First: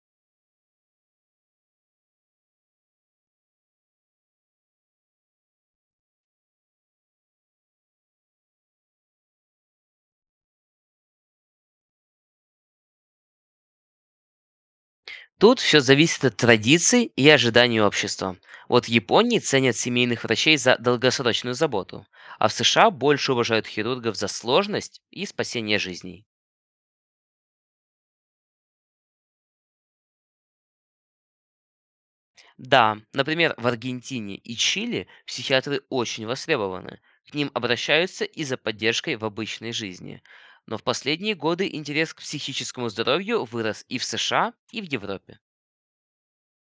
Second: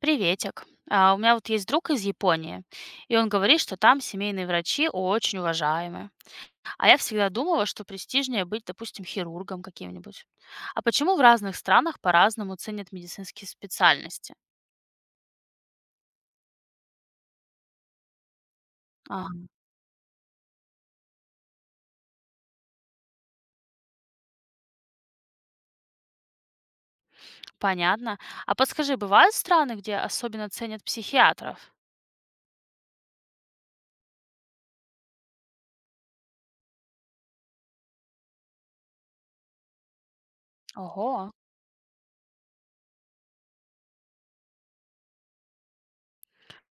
Приветик. У меня вот есть друг из Японии, и он говорит, что там семейные врачи очень уважаемы. А я всегда думала, что престижнее быть, допустим, хирургом каким-нибудь. А почему в разных странах по-разному ценят медицинские специальности? Тут все зависит от традиций и ожиданий общества. Вот в Японии Ага, ценят семейных врачей за долгосрочную заботу, а в США больше уважают хирургов за сложность и спасение жизней. понятно. А подскажи, бывают страны, где особенно ценят психиатров? Да, например, в Аргентине и Чили психиатры очень востребованы. К ним обращаются и за поддержкой в обычной жизни. Но в Ого, последние годы интерес к психическому здоровью вырос и в США, и в Европе.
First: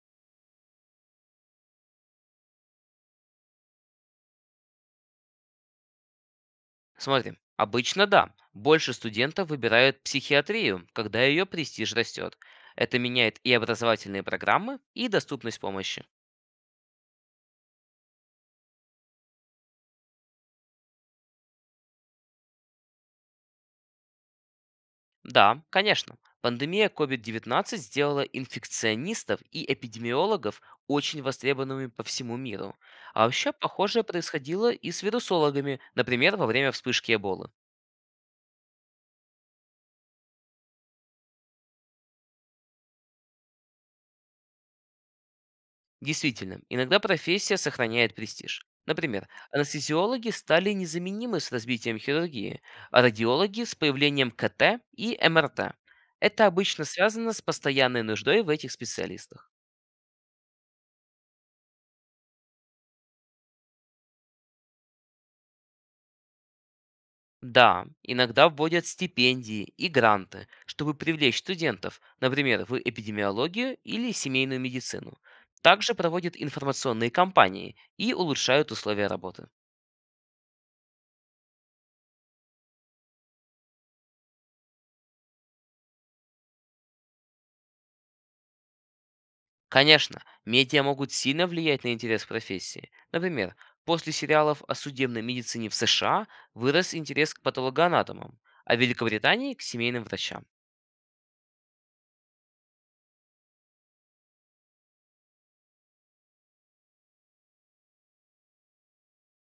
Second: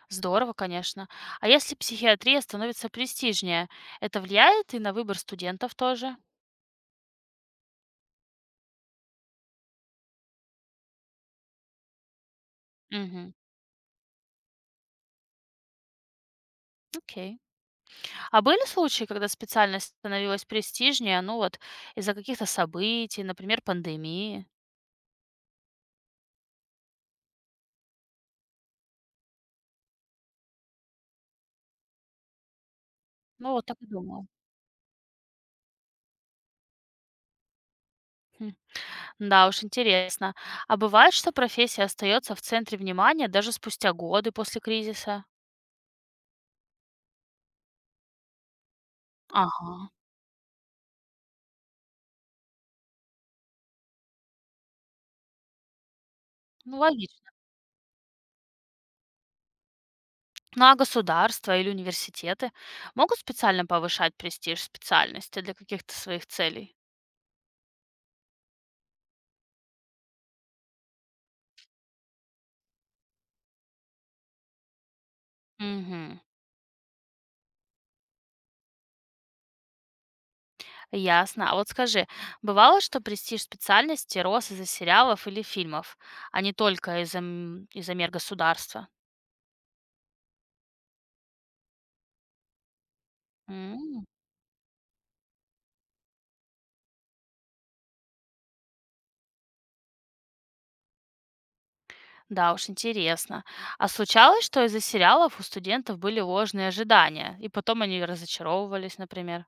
здорово, конечно. А если психиатрия становится престижнее, это влияет и на выбор студентов тоже? Смотри, обычно да. Больше студентов выбирают психиатрию, когда ее престиж растет. Это Угу, меняет и образовательные программы, и доступность помощи. окей. А были случаи, когда специальность становилась престижнее, ну вот из-за каких-то событий, например, пандемии? Да, конечно. Пандемия COVID-19 сделала инфекционистов и эпидемиологов очень востребованными по всему миру. А вообще, Ну вот так и похожее думала. происходило и с вирусологами, например, во время вспышки Эболы. Хм. Да уж, интересно. А бывает, что профессия остается в центре внимания даже спустя годы после кризиса? Действительно, иногда профессия сохраняет престиж. Например, Ага, анестезиологи стали незаменимы с развитием хирургии, а радиологи с появлением КТ и МРТ. Это ну обычно логично. связано с постоянной нуждой в этих специалистах. Ну а государства или университеты могут специально повышать престиж специальности для каких-то своих целей? Да, иногда вводят стипендии и гранты, чтобы привлечь студентов, например, в эпидемиологию или семейную медицину. Также Мгм. проводят информационные кампании и улучшают условия работы. Ясно. А вот скажи, бывало, что престиж специальности рос из-за сериалов или фильмов, а не только из-за из-за мер государства? Конечно, медиа могут сильно влиять на интерес к профессии. Например, М. после сериалов о судебной медицине в США вырос интерес к патологоанатомам, а в Великобритании к семейным врачам. Да уж, интересно. А случалось, что из-за сериалов у студентов были ложные ожидания, и потом они разочаровывались, например?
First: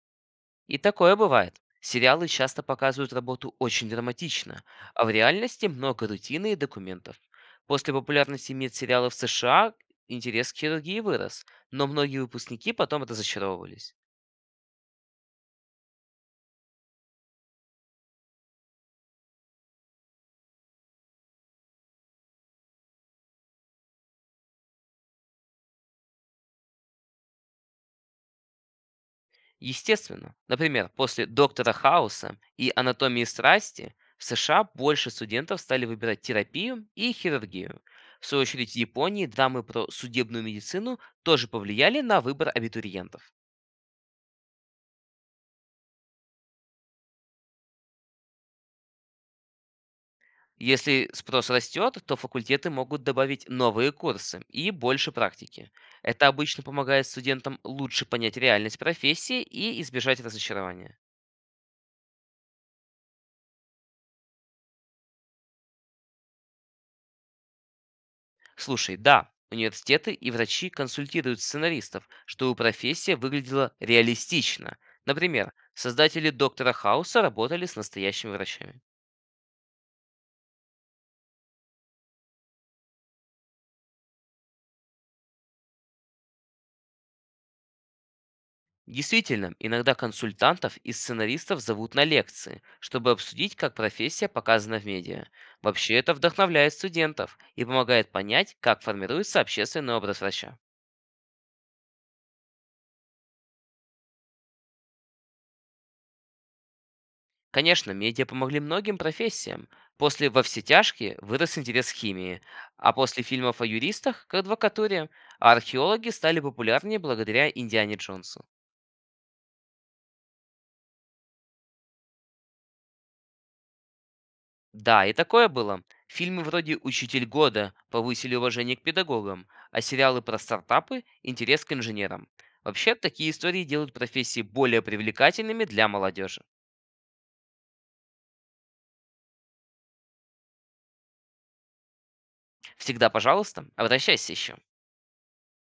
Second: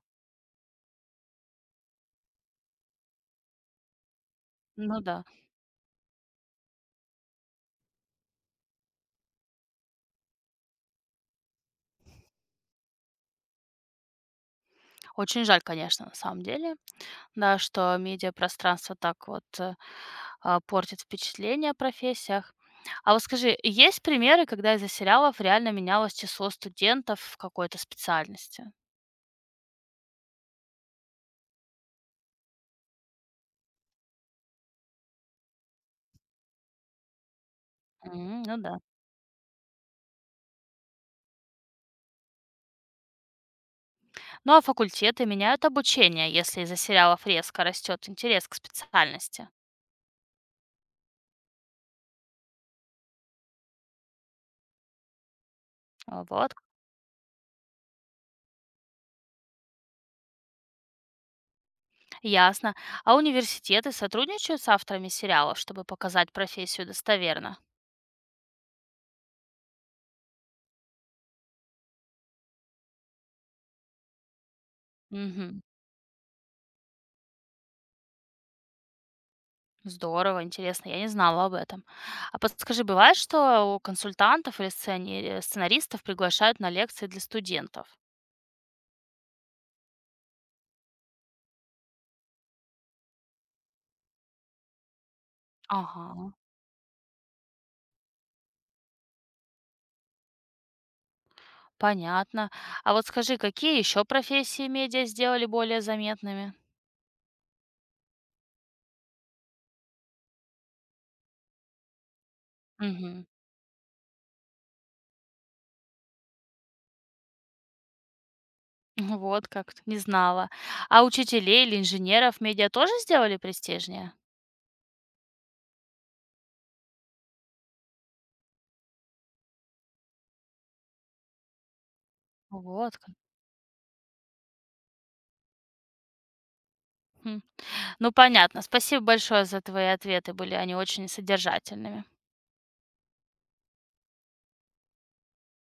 И такое бывает. Сериалы часто показывают работу очень драматично, Ну а в да. реальности много рутины и документов. После популярности медсериалов в США интерес к хирургии вырос, но многие выпускники потом разочаровывались. Очень жаль, конечно, на самом деле. Да, что медиапространство так вот, портит впечатление о профессиях. А вот скажи, есть примеры, когда из-за сериалов реально менялось число студентов в какой-то специальности? Естественно. Например, после «Доктора Хауса» и «Анатомии страсти» в США больше студентов стали выбирать терапию и хирургию. В свою М, ну очередь в да. Японии драмы про судебную медицину тоже повлияли на выбор абитуриентов. Ну а факультеты меняют обучение, если из-за сериалов резко растет интерес к специальности. Если спрос растет, то факультеты могут добавить новые курсы и больше практики. А, Это Вот, обычно помогает студентам лучше понять реальность профессии и избежать разочарования. Ясно. А университеты сотрудничают с авторами сериалов, чтобы показать профессию достоверно? Слушай, да, университеты и врачи консультируют сценаристов, чтобы профессия выглядела реалистично. Например, Мгм. создатели «Доктора Хауса» работали с настоящими врачами. Здорово, интересно, я не знала об этом. А подскажи, бывает, что у консультантов или сценаристов приглашают на лекции для студентов? Действительно, иногда консультантов и сценаристов зовут на лекции, чтобы обсудить, как профессия показана в медиа. Вообще это Ага, вдохновляет студентов и помогает понять, как формируется общественный образ врача. понятно. А вот скажи, какие еще профессии медиа сделали более заметными? Конечно, медиа помогли многим профессиям. После «Во все тяжкие» вырос интерес к химии, а после Угу. фильмов о юристах– к адвокатуре, а археологи стали популярнее благодаря Индиане Джонсу. Вот как, не знала. А учителей или инженеров медиа тоже сделали престижнее? Да, и такое было. Фильмы вроде «Учитель года» повысили уважение к педагогам, а сериалы про стартапы– интерес к инженерам. Вообще, Вот как. такие истории делают профессии более привлекательными для молодежи. Хм. Ну, понятно. Спасибо большое за твои ответы, были они очень содержательными. Всегда, пожалуйста, обращайся еще.